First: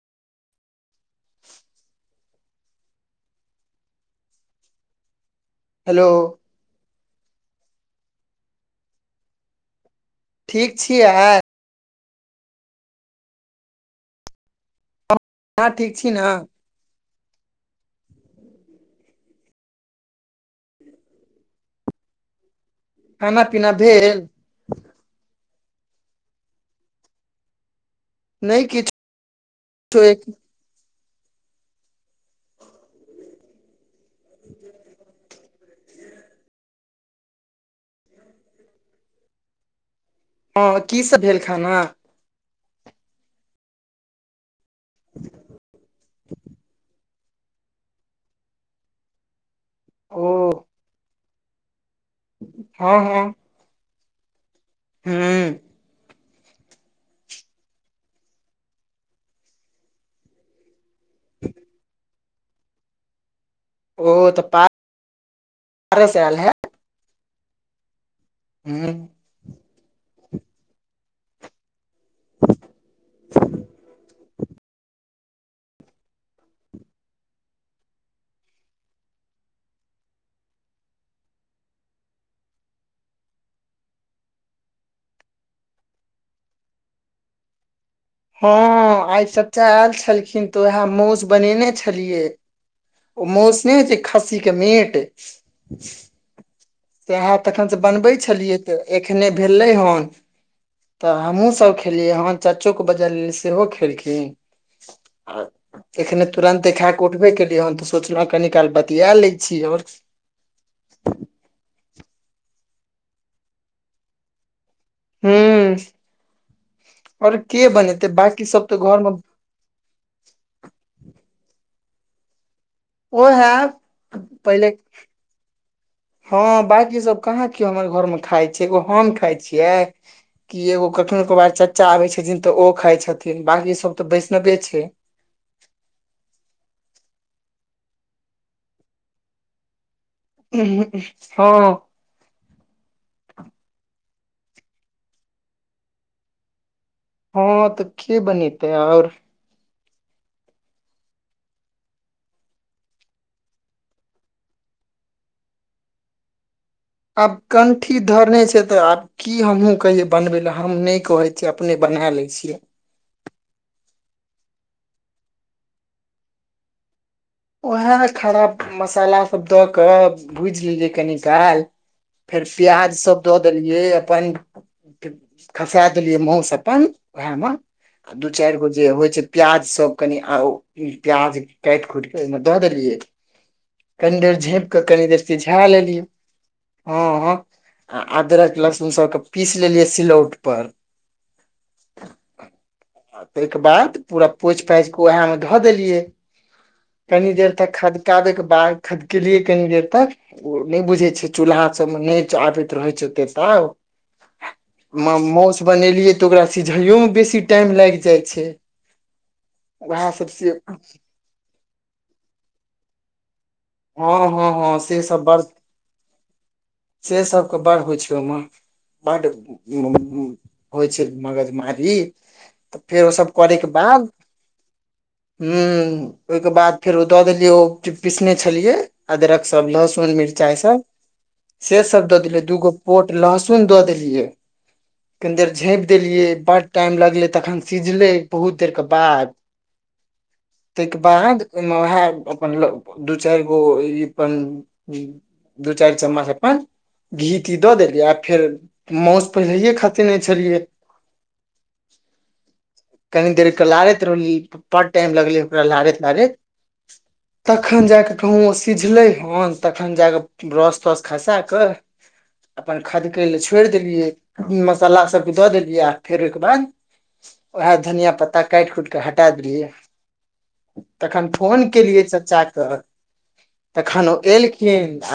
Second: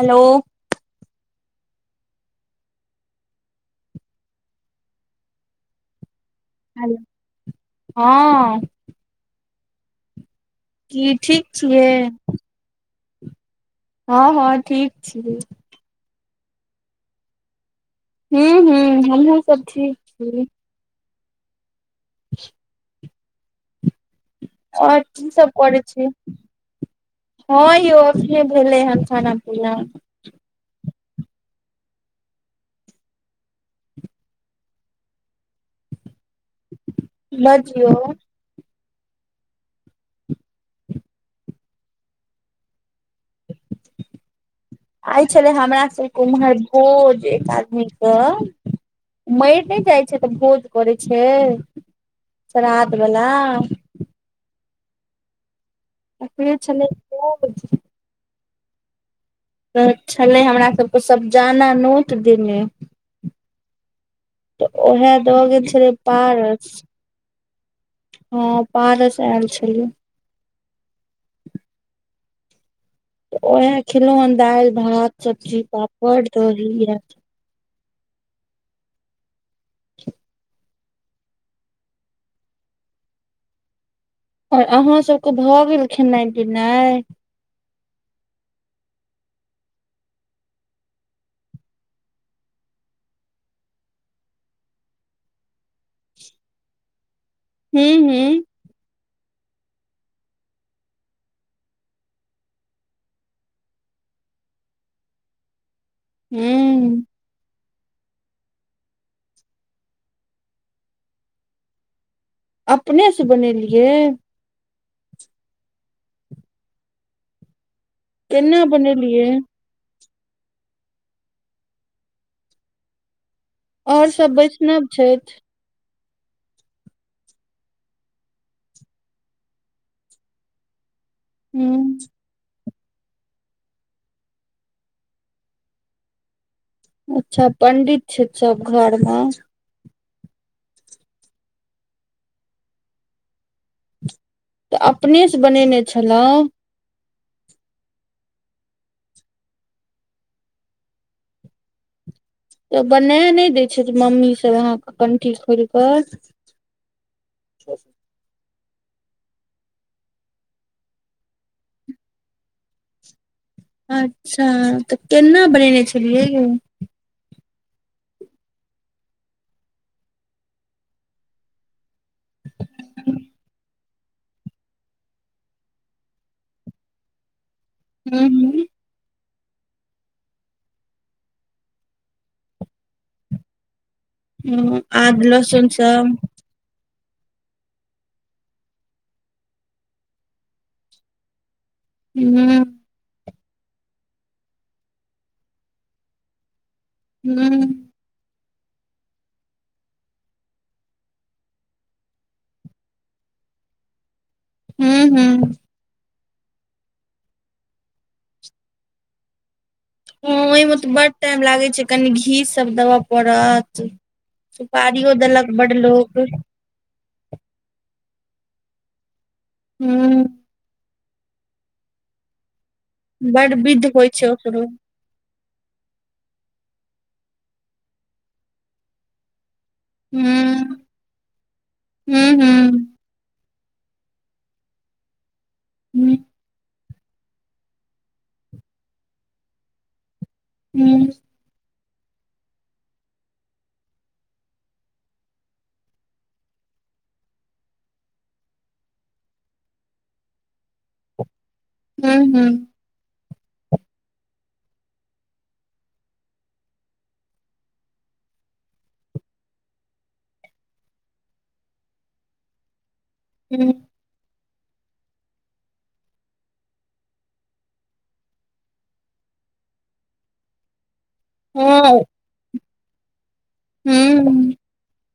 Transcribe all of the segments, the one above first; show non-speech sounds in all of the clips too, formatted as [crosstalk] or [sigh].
हलो [inaudible] hello हो ह ठीक छियै की अहाँ ठीक छियै हँ हँ ठीक छियै ह ठीक छी ना हू हूँ हमु सब ठिक छि [inaudible] खाना पीना भैल आी सब कर छै हँ यौ नहि भेलै किछु हन खाना पिना एक ह [inaudible] बजियौ हँ की सब भेल खाना आइ छले हमरा सबके उम्हर भोज एक आदमी के मरि नहि जाइ छै ओ तऽ भोज करै छै हँ श्राधवला हू तकरे छलै भोज त छलै हमरा सभके सभ जाना नोट दने ओ तऽ तऽ ओहा द गेल छलै आयल है पारस हँ पारस आयल छलियै हच [inaudible] उएह खेलहुँ हेँ दालि भात सब्जी पापड़ दही इहा [inaudible] आओर अहं सबके भऽ गेल खेनाइ पिनाइ हँ आइ चचा आयल छलखिन तऽ उएह मौस बनेने छलियए ओ मौस नहि होइ छै खस्सी के मीट सएह तखन से हूँ बनबै हूँ छलियै तऽ एखने भेलै हन तऽ हमहूँ सब खेलियै हँ चाचोके बजाय लेल सेहो खेलखिन आ एखने तुरन्त खाय हूँ कऽ उठबे केलियै हन तऽ सोचलहु कनि काल बतििया लै छी आओर अपने से बनेलियै हँ आर के बनेतै बाँकी केना सब तऽ घरमे बनेलियै ओहे और सब पहिले वैष्णव छथि हँ बाकी सब कहाँ के हमर घर मे खाय छै एगो हम खाय छियै कि एगो कखनो क बार चचा हूँ आबे छथिन तऽ ओ खााय छथिन बाक सब तऽ बैष्णवे छै अच्छा पंडित छै सब घर मे उ हँ तऽ अपनेसँ बनेने छलहुँ हँ तऽ के बनते आओर तऽ बना नहि दै छथि मम्मीसभ अहाँके कंठी खोल कऽ आब कंठी धरने छै तऽ आब की हमहूँ कहियै बनबे लए हम नहि कहै छियै अपने बना लै छियै अच्छा तऽ केना बनेने छलियै यौ उएह खराब मसालासभ दऽ कऽ भूजि लेलियै कनि काल फेर प्याज सब दऽ देलियै अपन खसै देलियै मासस अपन उएह मे आ हूँ दू चारि गो जे होय छै प्याज सब कनि प्याज काटि कुट ओहिमे दऽ देलियै कनि देर हूँ झाँप हूँ कऽ कनी आद देर सिझा लहसुन लेलियै सब हँ हँ आ अदरक लहसुन सबके पीस लेलियै सिलौट पर [inaudible] हू आ ताहिके बाद पूरा पोछि पाछि कऽ उएह मे धऽ देलिए कनी देर तक हूँ खदकाबैके बाद खदकेलिय कनी देर तक ओ नहि बुझै छै चूल्हा सबमे नहि आबैत रहै छै ओते त हूं म हूं मासु बनेलियै तऽ ओकरा सिझाइयोमे बेसी टाइम लागि जाइ छै उएह सब हँ से ओहिमे तऽ बड टाइम लागैत छै कनी घी सब देबय पङत हँ हँ हँ से सुपारी सब बड़ देलक बड लोक से सभके बड़ होइ छै ओहिमे बड हूं होइ छै मगजमारी तऽ फेर ओ सब बड करै के विध बाद होइ छै ओकरो ह ओहि के बाद फेर ओ द देलिये ओ पीसने छलिये अदरक सब लहसुन फोल मिरचाइ हूं सब से सब दऽ हूं देलियै दूगो हूं पोट लहसुन दऽ देलिऐ केन्दर झाँपि हूं देलियै बड टाइम लगले तखन सीझले बहुत देर के बाद ताहिके हूं बाद ओ उएह अपन दू चारि गो ई अपन दू चारि चमच आ घी ती दऽ देलियै आ फेर मासु पहिलेये खसे नहि छलियै [inaudible] हू हू कनी देरके लारैत रहलै बड़ टाइम लगलै ओकरा लारैत लारैत तखन जाक कहूं सिझले हन तखन जाके ब्रस तस खसा कऽ अपन खदकै लए छोड़ि हूं देलियै मसाला सबके दऽ देलियै आ फेर ओहिके बाद उएह धनिया पत्ता काटि कुटि क हटा देलियै तखन फोन हँ केलियै हूं चाचाे तखन ओ हूं एल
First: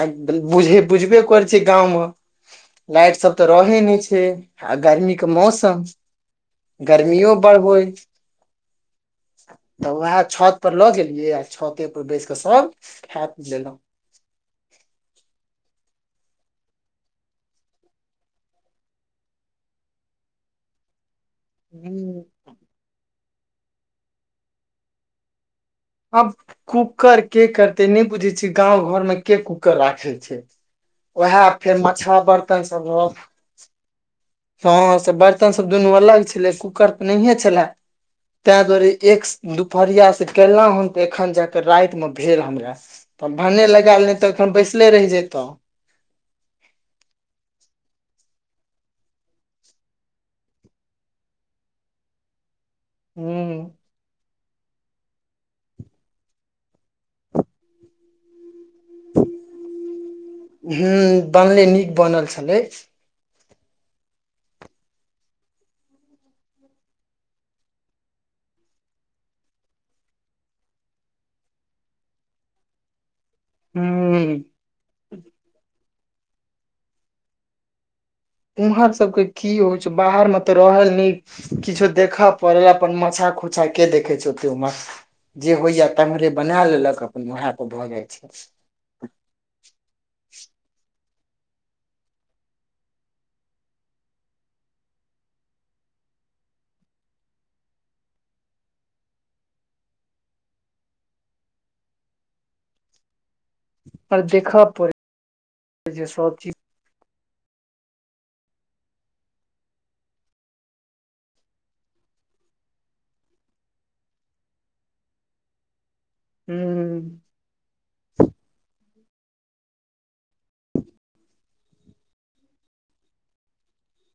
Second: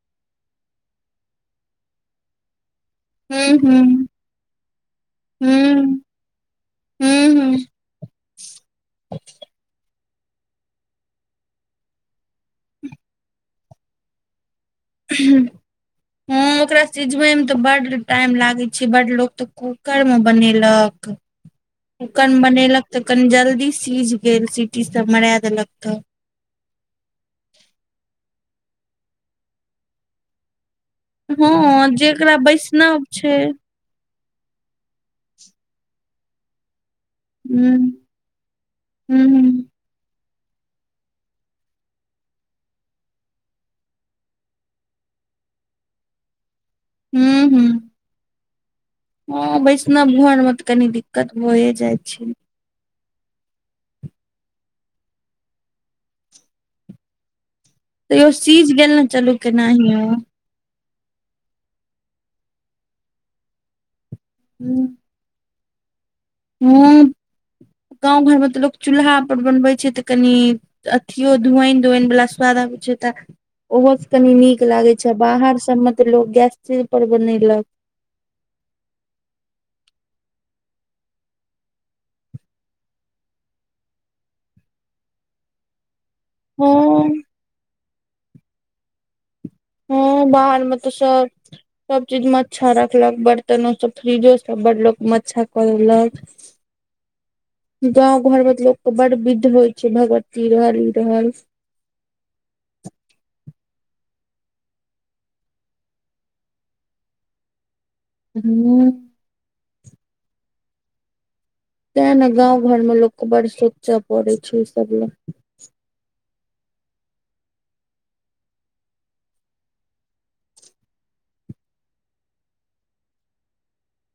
आ बुझ बुझबे कर छै गाँव मे लाइट सब तऽ हूं रहे नहि छै आ गर्मी के हूं मौसम हूं गर्मियो हूं बढ़होय तऽ उएह छत पर लऽ गेलियै आ छते पर बैस क सभ खा पी लेलहुँ हू हँ ओकरा सिझबै मे तऽ बड टाइम लागैत छै बड लोक तऽ कूकर मे बनेलक हूँ, कूकर मे बनेलक तऽ कनि जल्दी सीझ गेल सीटी सब मरा देलक तऽ आब कूकर के करते नहि बुझे छिय गाँंव घर में के कुकर राखे छै ओएह फेर हँ मच्छा जेकरा बर्तन सब वैष्णव रह छै हँ से बर्तन सब दुनू अलग छलै कूकर नहिये ह छलय तहि दुआरे ह एक प्रयास केल हन ते एखन जाके राइत में भेल हमरा तब भान् लगायल नहि तऽखन बैसले रहि जतहु हूँ हूँ वैष्णव घोर में तऽ कनी दिक्कत भए जाइ छै हूँ तैयो सीझ गेल ने चलु केनाहि हूँ बनले नीक बनल छलै हूँ हँ गाँं घरमे तऽ लोक चूल्हा परर बनबै छै तऽ कनि अथियो धुआइन धुआइन बला स्वाद आबै छै तऽ ओहोसँ कनी हूँ नीक लागैत छै बाहर सबमे तऽ लोक गैस पर बनेलक उम्हर सबके की होइ छै बाहर में तऽ रहल न किछो देखऽ पड़ल अपन मछा खोछा के देखै छै ओते में जे होइया स मरे बना हँ लेलक अपन वह पर भऽ जाइ छय हँ बाहर में तऽ सब सब चीज मच्छा राखलक बर्तनो सब फ्रीजो सब बड़ लोको मच्छा केलक गाँंव घर में लोक के बड़ विध होइ छै भगवती रहल ई रहल आ देखा प चीज हूँ तैं ने गाँंव घर मे लोकके बड़ सोचय पड़ै छै ई सब लए हूँ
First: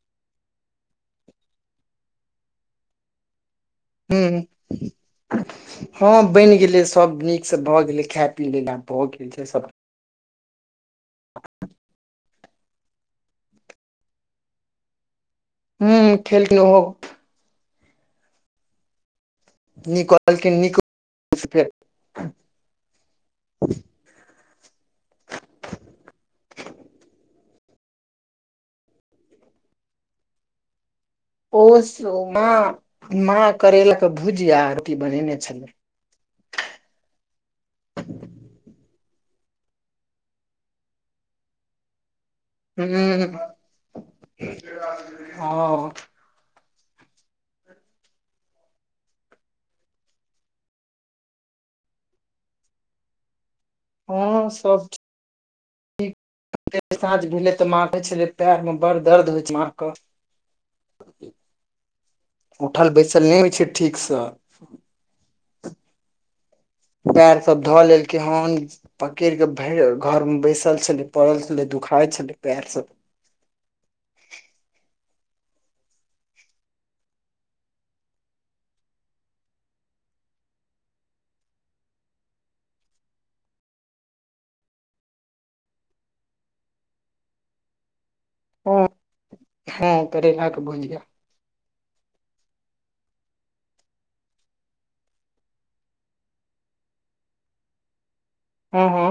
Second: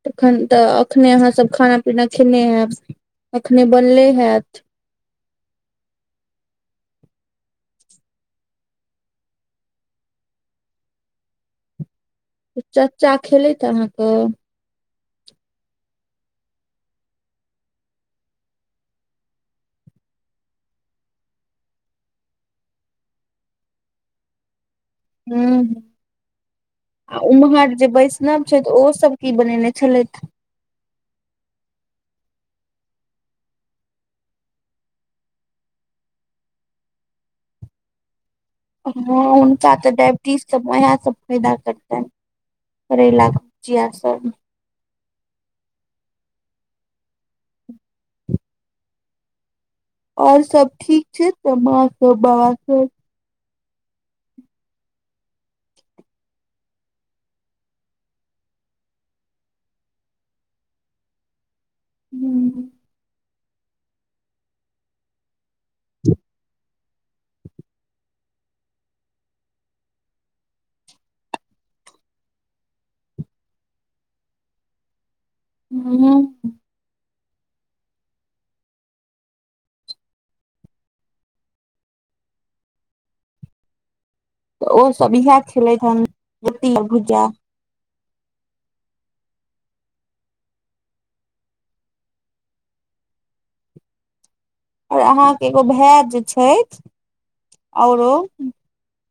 तखन तऽ अखने अहाँ सब खाना पीना खेने हयब अखने बनले हूँ हैत हँ बनि गेलै सब नीकसँ भऽ गेलै खाय पी लै ल आ भऽ गेल छै सब हं चाचा खेलैत अहाँके हूँ खेलिन ह नीक कहलखिन नीक फेर हूँ आ उम्हर जे वैष्णव छथि ओहो सब की बनेने छलथि ओ माँ माँ करेल के भुजिया री बनेने छल हँ हुनका तऽ डायबिटीजसब उएह सब फायदा करतनि रैला हूं कऽ जआ सब हँ और सब ठीक छै तऽ माँ सब बाबा सब हँ सब ठीक साँझ भेलै तऽ मारै छलै पएर में बड़ दर्द होइ छै मां क हूँ उठल बैसल नइ होइ छै ठीकसँ हं पैर सब धऽ लेलकै हन पकड़ क भऽ घर में बैसल छलै पड़ल छलै दुखाय छलै पैर सब हँ तऽ ओसब इएह खेलैत हन जोति भुजा ह ह, करेला के भूजिया आऔर अहाँकेँ एगो भाय जे छै औरो हू, हू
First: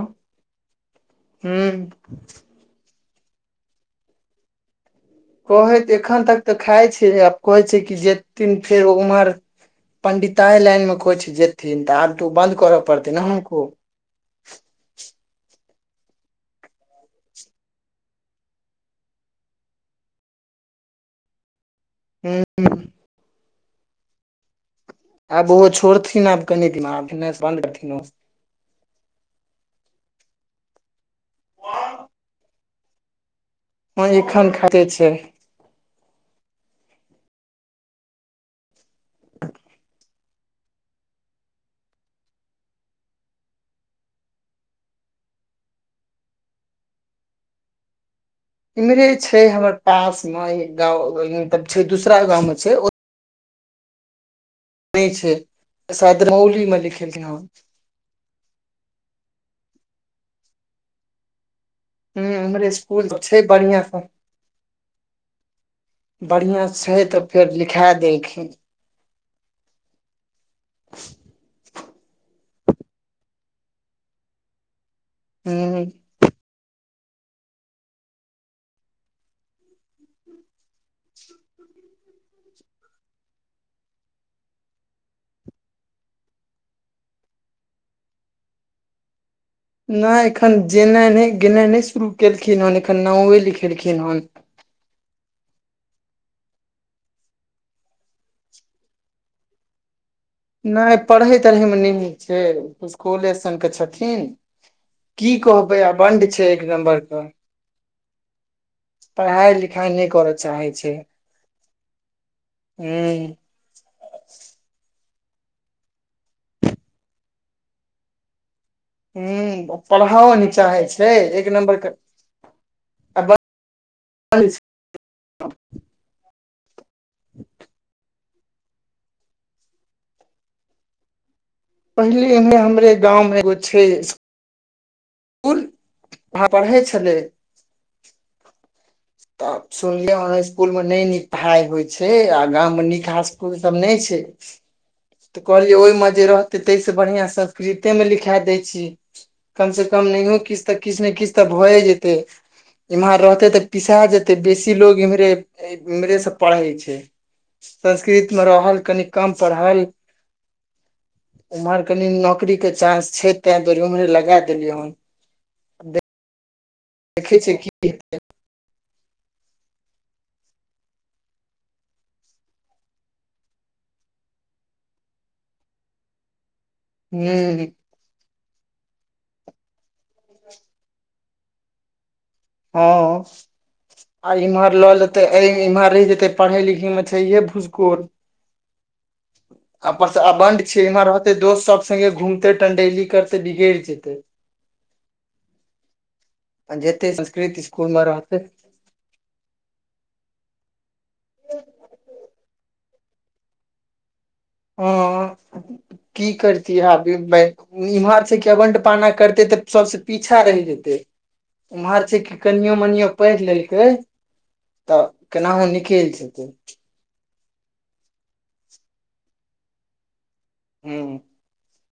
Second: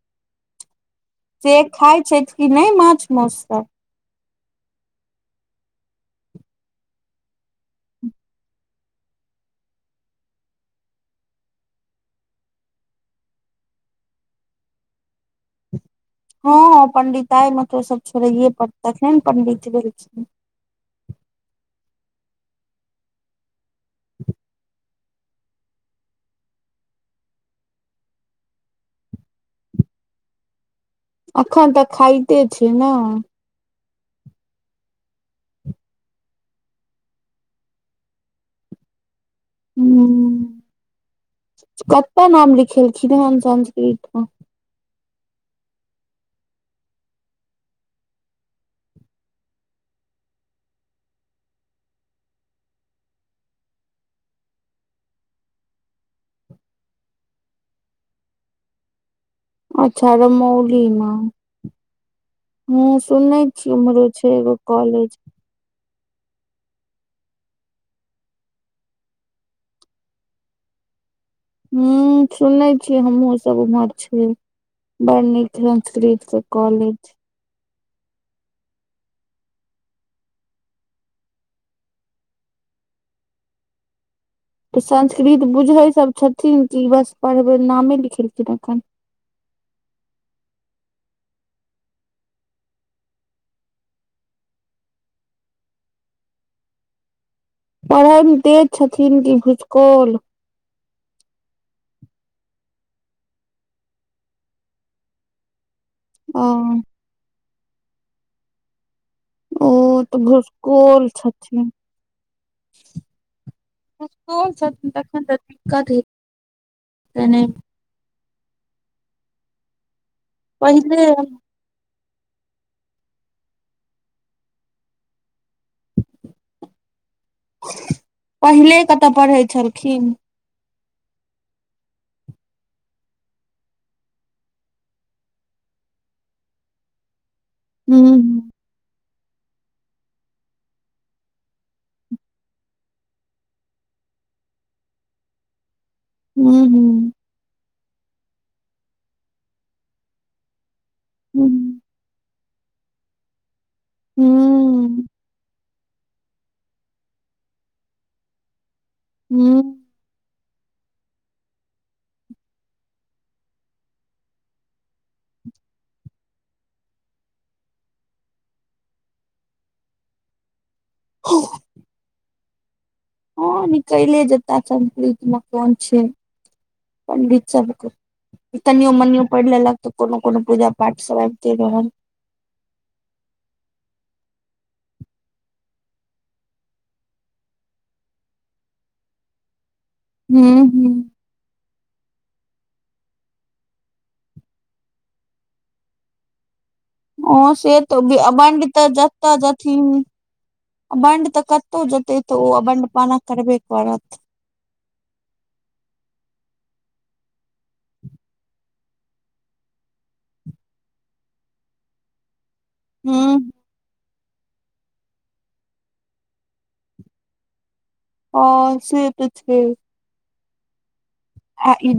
से खाय छै कि नहि माछ मांसु सभ कहै एखन तक तऽ खाइ छै आब कहै छै कि जेथिन फेर उम्हर पंडिताए लाइन मे कहै छै जेथिन तऽ आब तो बन्द करऽ पड़तै नेको हँ पंडिताइमे तऽ सभ छोड़ै पड़तनि तखने ने पंडित रहै छै हू। आब ओहो छोड़थिन आब कनि दिनमे बन्द करथिन एखन तक खाइते छै न हैं एखन खाते छै हू, कतेक नाम लिखेलखिन हेन संस्कृत मे इम्हरे छै हमर पास मे मतलब छै दूसरा गाव छै नहि छै शायद मौली मे लिखेलियै ह अच्छा आर मौली मे ह हमर हू स्कूल सुन छै छीयै बढ़िया स उम्हरे छै एगो कॉलेज बढ़िया सँ छै तऽ फेर लिखा देलखिन [inaudible] सुनले छिय हमहूँ सभ उम्हर छी बड़ नीक ह संस्कृत से कॉलेज त संस्कृत बुझै सभ छथिन कि बस पढ़बै नामे लिखेलखिन एखन नहि एखन जेनाइ नहि गेनाए नहि शुरू केलखिन हन एखन नामे लिखेलखिन हन पढ़यमे देज छथिन कि भूसकोल नहि पढ़ै तढ़ै मे नहि नीक छै भूसकौले सन के छथिन कि कहबै आबंड अ छै एक नम्बरके पढ़ाइ ओ लिखाइ नहि तऽ करय चाहै छै। भुसकोल छथिन हू। तखन तऽ दिक्कत ह हू पढ़ाओ नहि चाहै पहिले छै एक नम्बर के आ ब [unintelligible] [inaudible] पहिले कतऽ पढ़ै छलखिन? पहिले हमरे गाव मे एगो छै स्कूल पढ़ै छलै हू। ताप। सुनलियए इकूल मे नै नीक पढ़ाई होय छै आ गाव निकाकल सभ नहि छै तऽ कहल जे ओहि। जे रहते हूं ता से हूं बढ़िया संस्कृते मे लिखा देय छी कम से कम नहि कि तऽ किछु ने किछु तऽ हूं भए जेतै इम्हर रहते तऽ पिसा जेते बेसी लोग इमहरे। इम्स पढ़ै छै संस्कृत मे रहल कनि कम हूं पढ़ल उम्हर कनि नौकरी के चानस छै ते दुर उमहरे लगा देलियै हन देखै छियै कि हेतै ह। ह निकल ले जता संस्कृत मे कोन छै पण्डित हूँ च तनिए मनिए पढ़ि लेलक तऽ कोनो कोनो पूजा पाठ सब आबिते रहल हँ आ इम्हर लऽ लेते इम्हर रहि जेते पढ़े लिखे में छैये भुस्कोल आ परस हूं अबंड छै हूं इम्हर होतै दोस्त सब सगे घुमते टंडेली करते बिगड़ जेते [inaudible] जेतै हँ संस्कृति से स्कूलमे तऽ रहतै अबंड तऽ जतऽ जथिन अबंड तऽ कतौ जेतै तऽ ओ अबंड पाना करबे करत ह [inaudible] की करती अभी इम्हर छै कि अवंड पाना करते तऽ सबस पीछा रहि जेतै उम्हर छै कि कनियो मनिय हूँ पढ़ि लेलकै तऽ केनाहु निकल जेतै ह से तऽ छै [unintelligible] [unintelligible]